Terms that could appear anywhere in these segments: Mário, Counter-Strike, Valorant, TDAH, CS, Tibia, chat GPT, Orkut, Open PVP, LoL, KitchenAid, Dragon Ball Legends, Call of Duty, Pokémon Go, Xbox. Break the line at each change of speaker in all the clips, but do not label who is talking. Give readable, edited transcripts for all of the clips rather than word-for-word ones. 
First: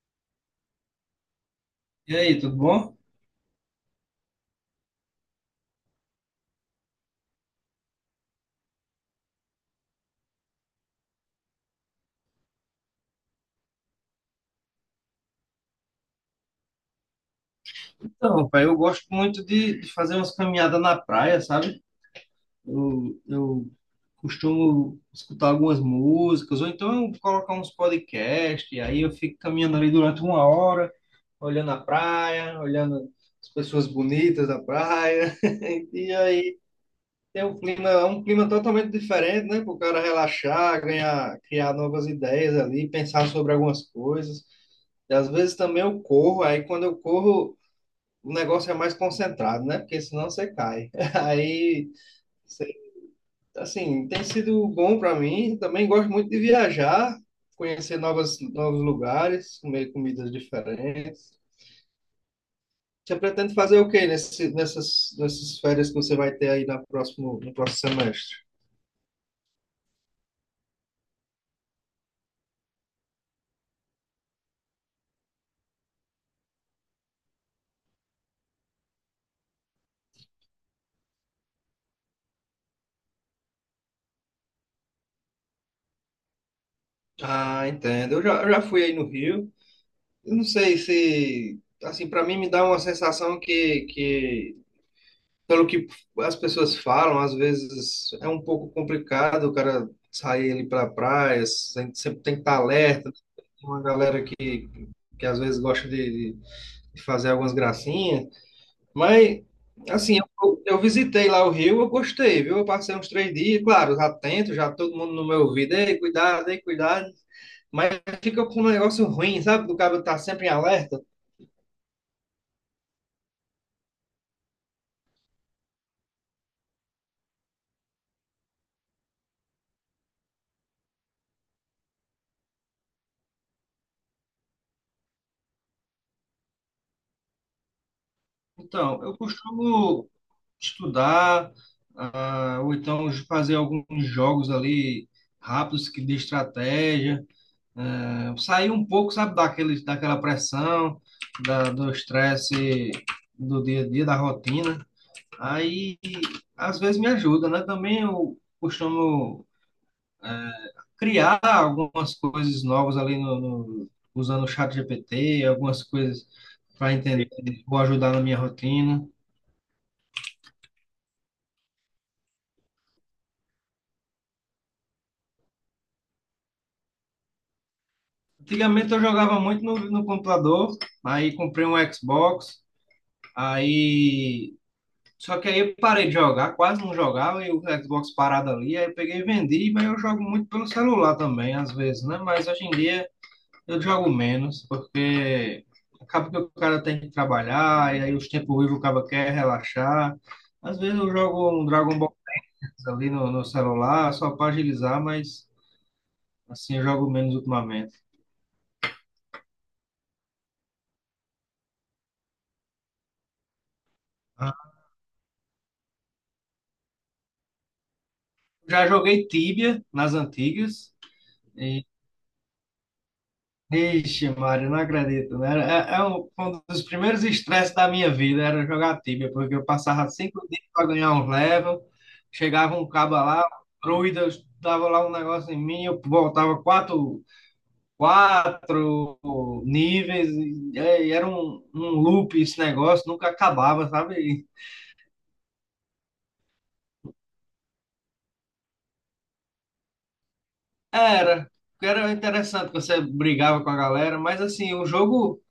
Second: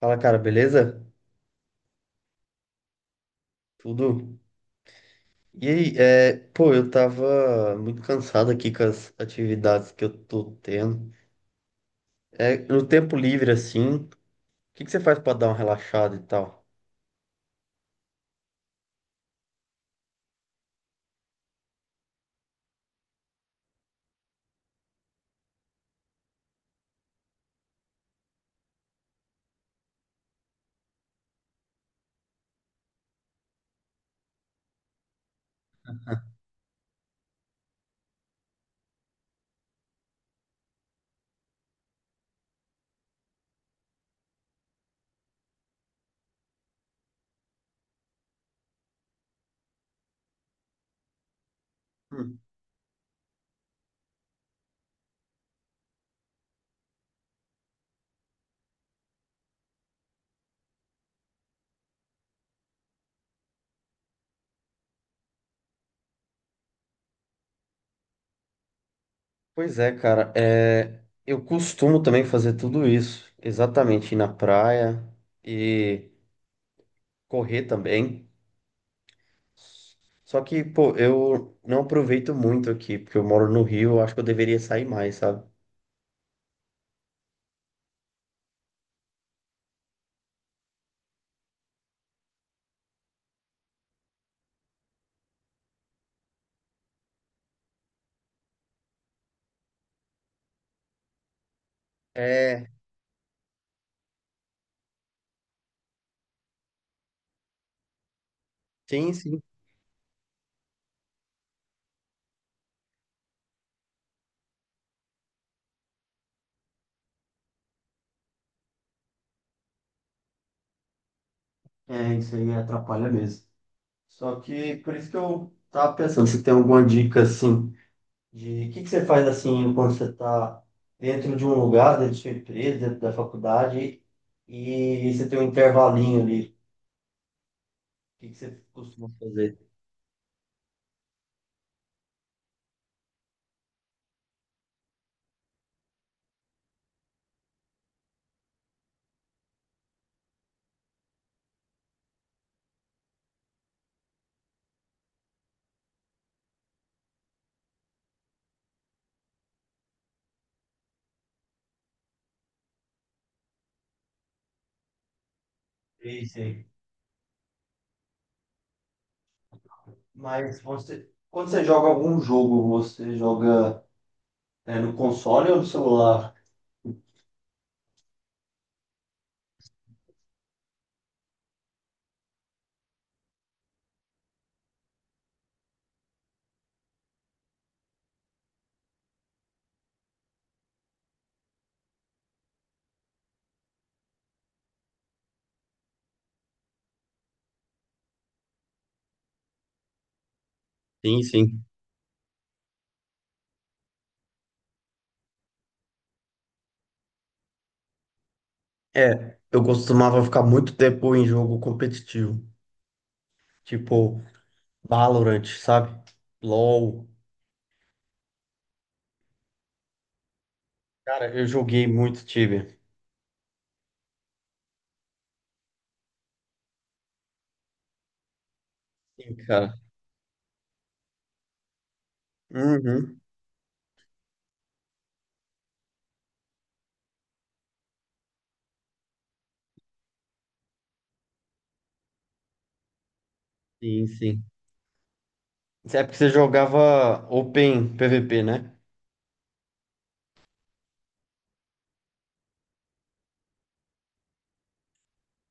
Fala, cara, beleza?
E aí, tudo bom?
Tudo? E aí, eu tava muito cansado aqui com as atividades que eu tô tendo. É, no tempo livre, assim, o que que você faz pra dar uma relaxada e tal?
Então, pai, eu gosto muito de fazer umas caminhadas na praia, sabe? Eu costumo escutar algumas músicas, ou então eu colocar uns podcasts, e aí eu fico caminhando ali durante uma hora, olhando a praia, olhando as pessoas bonitas da praia. E aí tem um clima, é um clima totalmente diferente, né? Para o cara relaxar, ganhar, criar novas ideias ali, pensar sobre algumas coisas. E às vezes também eu corro, aí quando eu corro o negócio é mais concentrado, né? Porque senão você cai. Aí,
Hum.
sei- assim, tem sido bom para mim. Também gosto muito de viajar, conhecer novas, novos lugares, comer comidas diferentes. Você pretende fazer o quê nessas férias que você vai ter aí na no próximo semestre?
Pois é, cara, é, eu costumo também fazer tudo isso. Exatamente, ir na praia e correr também. Só que, pô, eu não aproveito muito aqui, porque eu moro no Rio, eu acho que eu deveria sair mais, sabe?
Ah, entendo. Eu já fui aí no Rio. Eu não sei se, assim, para mim me dá uma sensação que pelo que as pessoas falam, às vezes é um pouco complicado o cara sair ali para praia, sempre tem que estar
É,
alerta, tem uma galera que às vezes gosta de fazer algumas gracinhas,
sim,
mas
sim.
assim, eu visitei lá o Rio, eu gostei, viu? Eu passei uns três dias, claro, já atento, já todo mundo no meu ouvido, ei, cuidado, mas fica com um negócio ruim, sabe? Do cara tá sempre em alerta.
É, isso aí atrapalha mesmo. Só que por isso que eu tava pensando, se tem alguma dica assim de o que que você faz assim quando você está dentro de um lugar, dentro de sua empresa, dentro da faculdade e você tem um intervalinho ali. O que que você
Então,
costuma
eu
fazer?
costumo estudar, ah, ou então fazer alguns jogos ali rápidos que de estratégia, ah, sair um pouco, sabe, daquela pressão, do estresse do dia a dia, da rotina. Aí, às vezes me ajuda, né? Também eu costumo criar algumas coisas novas ali no, no, usando o chat GPT, algumas coisas
Isso aí.
para entender, vou ajudar na minha rotina.
Mas você, quando você joga algum jogo, você joga, né, no console ou no celular?
Antigamente eu jogava muito no computador, aí comprei um Xbox, aí. Só que aí eu parei de jogar, quase não jogava, e o Xbox parado ali, aí eu peguei e vendi, mas eu jogo muito pelo celular também, às vezes, né? Mas hoje em dia eu jogo menos, porque acaba que o cara tem que trabalhar, e aí os tempos ruins o cara quer relaxar. Às vezes eu
Sim,
jogo
sim.
um Dragon Ball ali no celular, só para agilizar, mas assim eu jogo menos ultimamente.
É, eu costumava ficar muito tempo em jogo competitivo, tipo Valorant, sabe? LoL.
Já joguei Tibia nas antigas.
Cara, eu
E,
joguei muito Tibia.
ixi, Mário, não acredito, né? Foi um dos primeiros estresses da minha vida era jogar Tibia,
Sim,
porque eu
cara.
passava cinco dias para ganhar um level, chegava um cabo
Uhum.
lá, druida, eu dava lá um negócio em mim, eu voltava quatro, quatro níveis, e era um loop esse negócio, nunca acabava,
Sim,
sabe?
sim.
E
Isso é porque você jogava Open PVP, né?
era, porque era interessante, que você brigava com a galera, mas assim, o jogo.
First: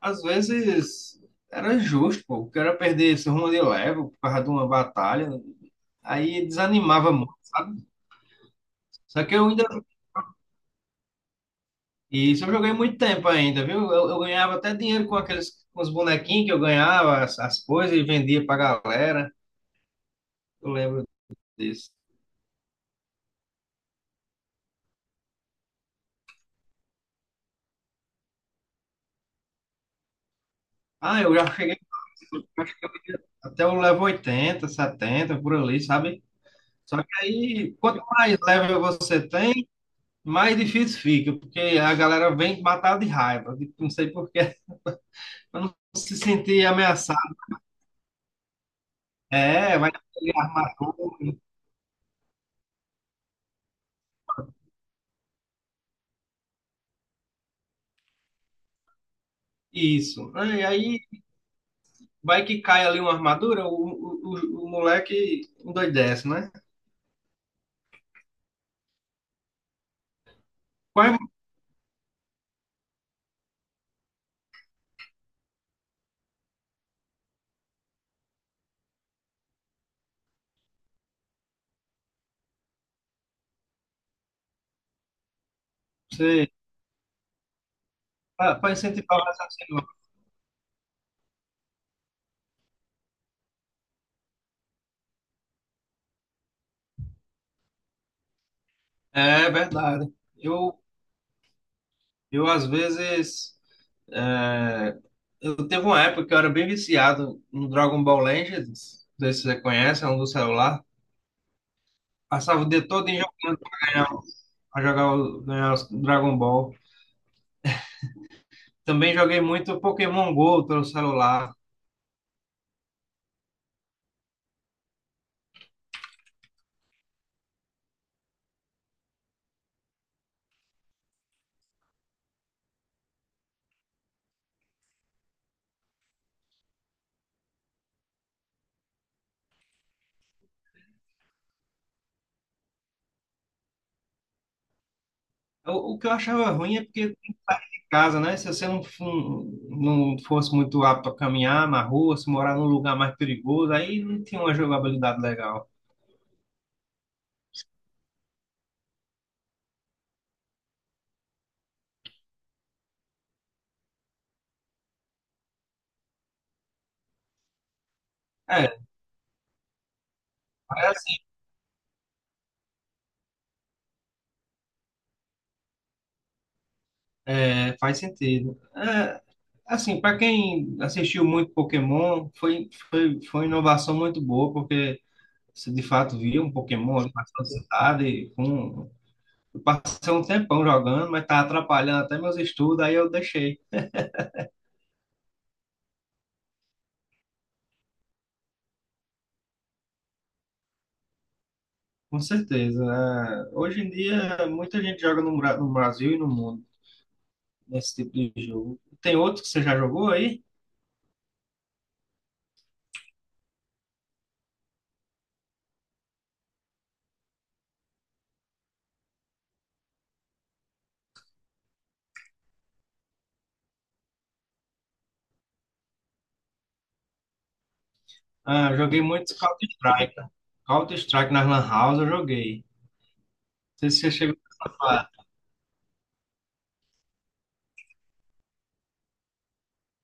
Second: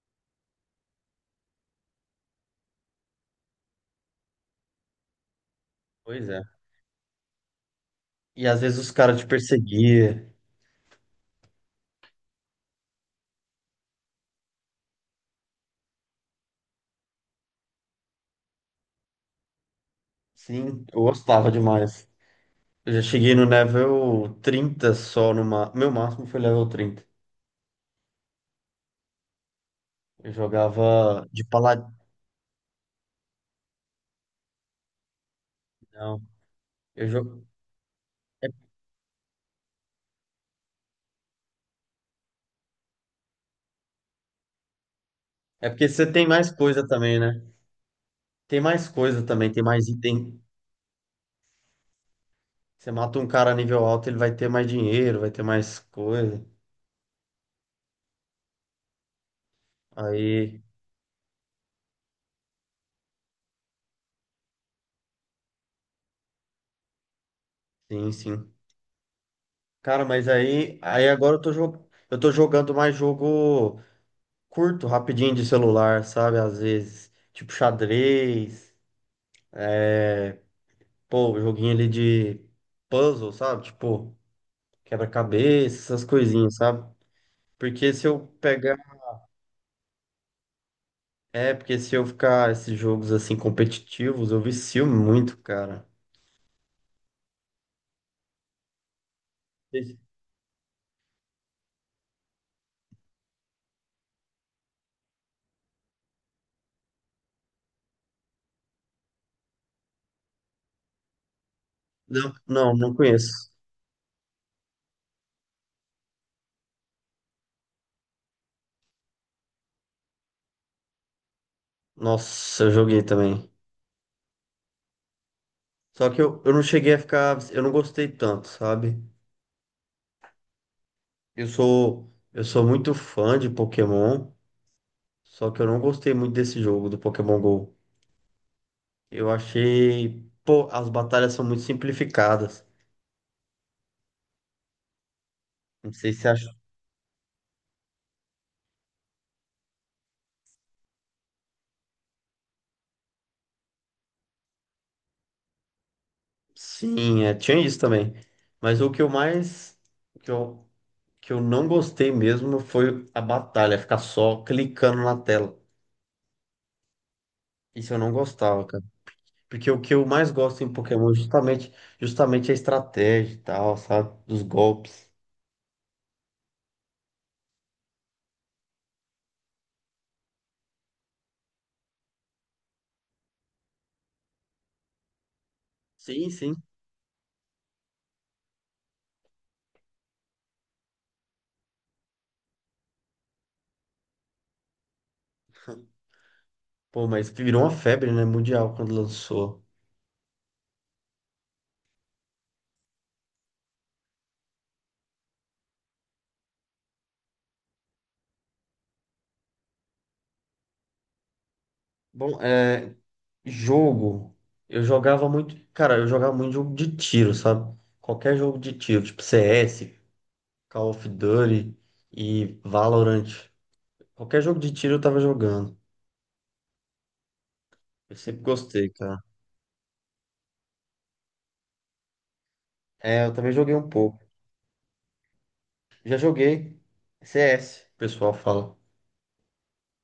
Às vezes era justo, pô. O cara perder esse rumo de level por causa de uma batalha.
Pois é.
Aí desanimava muito, sabe?
E às vezes os caras
Só
te
que eu ainda.
perseguiam.
Isso eu joguei muito tempo ainda, viu? Eu ganhava até dinheiro com aqueles com os bonequinhos que eu ganhava, as coisas, e vendia pra galera. Eu
Sim, eu
lembro
gostava
disso.
demais. Eu já cheguei no level 30 só no ma... Meu máximo foi level 30. Eu
Ah,
jogava
eu
de
já cheguei
paladino.
até o level 80, 70, por ali, sabe? Só
Eu
que
jo...
aí, quanto mais
é,
level você tem, mais difícil fica, porque a galera vem matar de raiva, não sei por quê. Pra
é
não
porque você
se
tem mais
sentir
coisa também,
ameaçado.
né? Tem mais coisa também, tem
É,
mais
vai ali
item.
armar.
Você mata um cara nível alto, ele vai ter mais dinheiro, vai ter mais coisa.
Isso.
Aí,
E aí vai que cai ali uma armadura, o moleque endoidece, né?
sim, sim. Cara, mas aí,
Qual
aí
é
agora eu tô, eu tô jogando mais jogo curto, rapidinho de celular, sabe? Às vezes, tipo xadrez, pô, joguinho ali de puzzle, sabe? Tipo, quebra-cabeça, essas
você?
coisinhas, sabe? Porque se eu
Para
pegar.
incentivar o raciocínio lógico.
É, porque se eu ficar esses jogos assim competitivos, eu vicio muito, cara.
É
Esse-
verdade. Eu às vezes. é, eu teve uma época que eu era bem viciado no Dragon Ball Legends. Não sei se você conhece, é um do celular.
Não,
Passava o
não,
dia
não
todo em
conheço.
jogando pra ganhar, pra jogar ganhar os Dragon Ball. Também joguei muito Pokémon Go pelo celular.
Nossa, eu joguei também. Só que eu não cheguei a ficar. Eu não gostei tanto, sabe? Eu sou muito fã de Pokémon, só que eu não gostei muito desse jogo do Pokémon Go. Eu achei, pô, as batalhas são muito simplificadas. Não
O que eu
sei se acha.
achava ruim é porque tem que sair de casa, né? Se você não, não fosse muito apto a caminhar na rua, se morar num lugar mais perigoso, aí não tinha uma jogabilidade legal.
Sim, é, tinha isso também. Mas o que eu mais, o que eu não gostei mesmo foi a batalha, ficar só clicando na tela. Isso eu não gostava,
É,
cara. Porque o que eu mais gosto em
é
Pokémon é
assim,
justamente, justamente a estratégia e tal, sabe? Dos golpes.
faz sentido. É, assim, para quem assistiu muito Pokémon, foi uma inovação muito boa, porque você de fato
Sim,
via um
sim.
Pokémon ali na sua cidade. Com... Eu passei um tempão jogando, mas estava atrapalhando até meus estudos, aí eu deixei.
Pô, mas que virou uma febre, né? Mundial quando lançou.
Com certeza. É, hoje em dia, muita gente joga no Brasil e no mundo nesse tipo de jogo. Tem outro que você já jogou aí?
Bom, é. Jogo. Eu jogava muito. Cara, eu jogava muito jogo de tiro, sabe? Qualquer jogo de tiro, tipo CS, Call of Duty e Valorant. Qualquer jogo de tiro eu tava jogando. Eu sempre
Ah,
gostei,
joguei
cara.
muito Counter-Strike. Counter-Strike na Lan House eu joguei.
É, eu também joguei um
Não sei se você
pouco.
chegou a falar.
Já joguei CS, o pessoal fala.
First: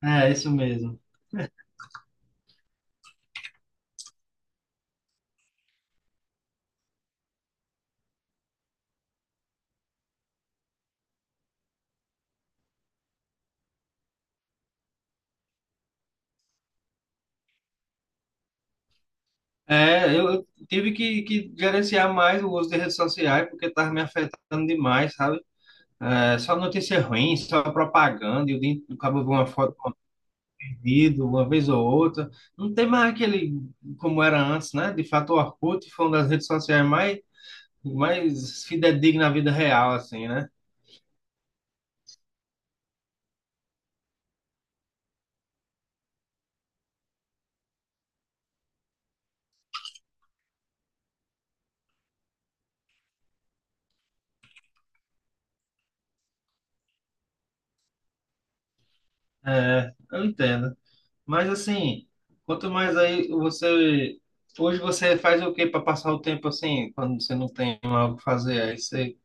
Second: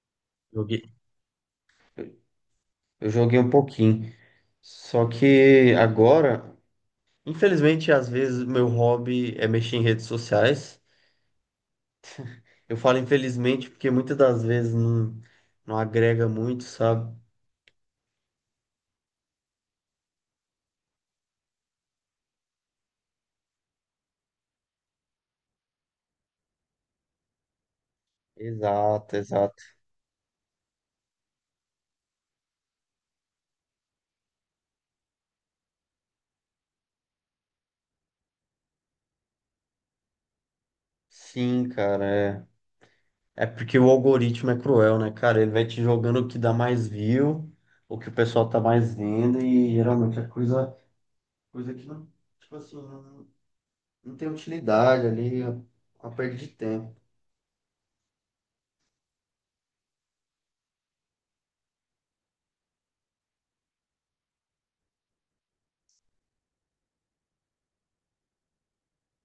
É, isso
Joguei.
mesmo.
Eu joguei um pouquinho. Só que agora, infelizmente, às vezes meu hobby é mexer em redes sociais. Eu falo infelizmente porque muitas das vezes não, não agrega muito, sabe?
É, eu tive que gerenciar mais o uso de redes sociais porque estava me afetando demais, sabe? É, só notícia ruim, só propaganda. E o o
Exato,
cabo vê uma
exato.
foto perdido uma vez ou outra. Não tem mais aquele como era antes, né? De fato, o Orkut foi uma das redes sociais mais fidedigna à vida real, assim, né?
Sim, cara, é. É porque o algoritmo é cruel, né, cara? Ele vai te jogando o que dá mais view, o que o pessoal tá mais vendo, e geralmente é coisa, coisa que não, tipo assim, não, não tem utilidade ali, é uma perda de tempo.
É, eu entendo. Mas assim, quanto mais aí você. Hoje você faz o que para passar o tempo assim, quando você não tem algo pra fazer? Aí você.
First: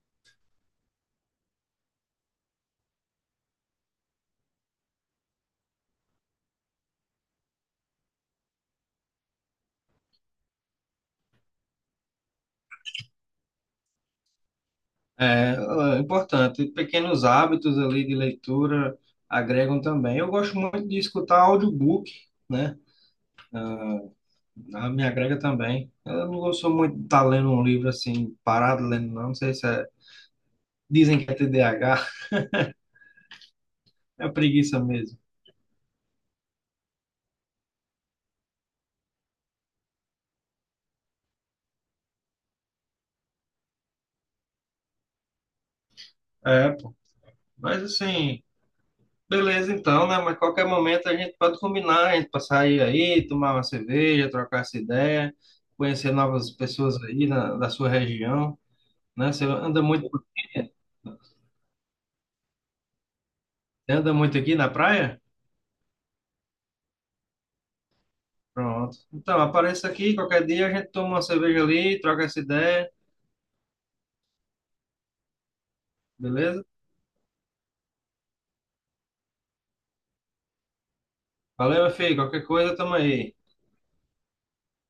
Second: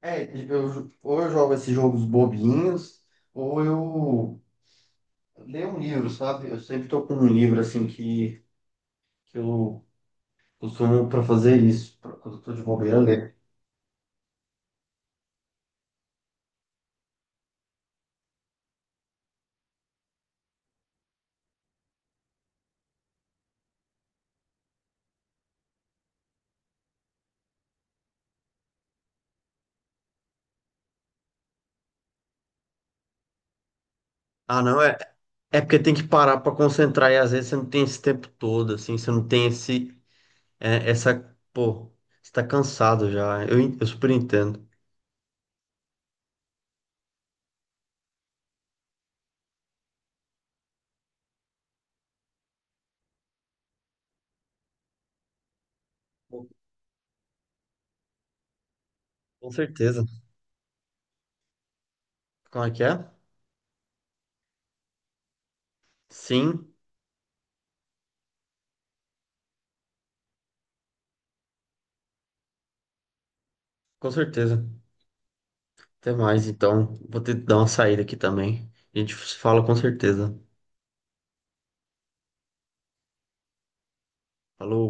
É, eu, ou eu jogo esses jogos bobinhos, ou eu leio um livro, sabe? Eu sempre tô com um livro assim que eu costumo para fazer isso, quando eu tô de bobeira, ler.
É, é importante. Pequenos hábitos ali de leitura agregam também. Eu gosto muito de escutar audiobook, né? Ah, me agrega também. Eu não gosto muito de estar lendo um livro assim, parado lendo, não. Não sei se é. Dizem que é TDAH, é
Ah, não,
preguiça
é,
mesmo.
é porque tem que parar para concentrar e às vezes você não tem esse tempo todo, assim, você não tem esse, é, essa, pô, você tá cansado já, eu super entendo.
É, pô. Mas assim, beleza então, né? Mas qualquer momento a gente pode combinar, a gente pra sair aí, tomar uma cerveja, trocar essa ideia, conhecer novas pessoas aí na, da sua região, né? Você
Com
anda
certeza.
muito, por aqui?
Como é que é?
Você anda muito aqui na praia?
Sim,
Pronto. Então, apareça aqui, qualquer dia a gente toma uma cerveja ali, troca essa ideia,
com certeza. Até mais,
beleza?
então, vou ter que dar uma saída aqui também. A gente se fala com certeza.
Valeu, meu filho. Qualquer coisa, tamo aí.
Falou.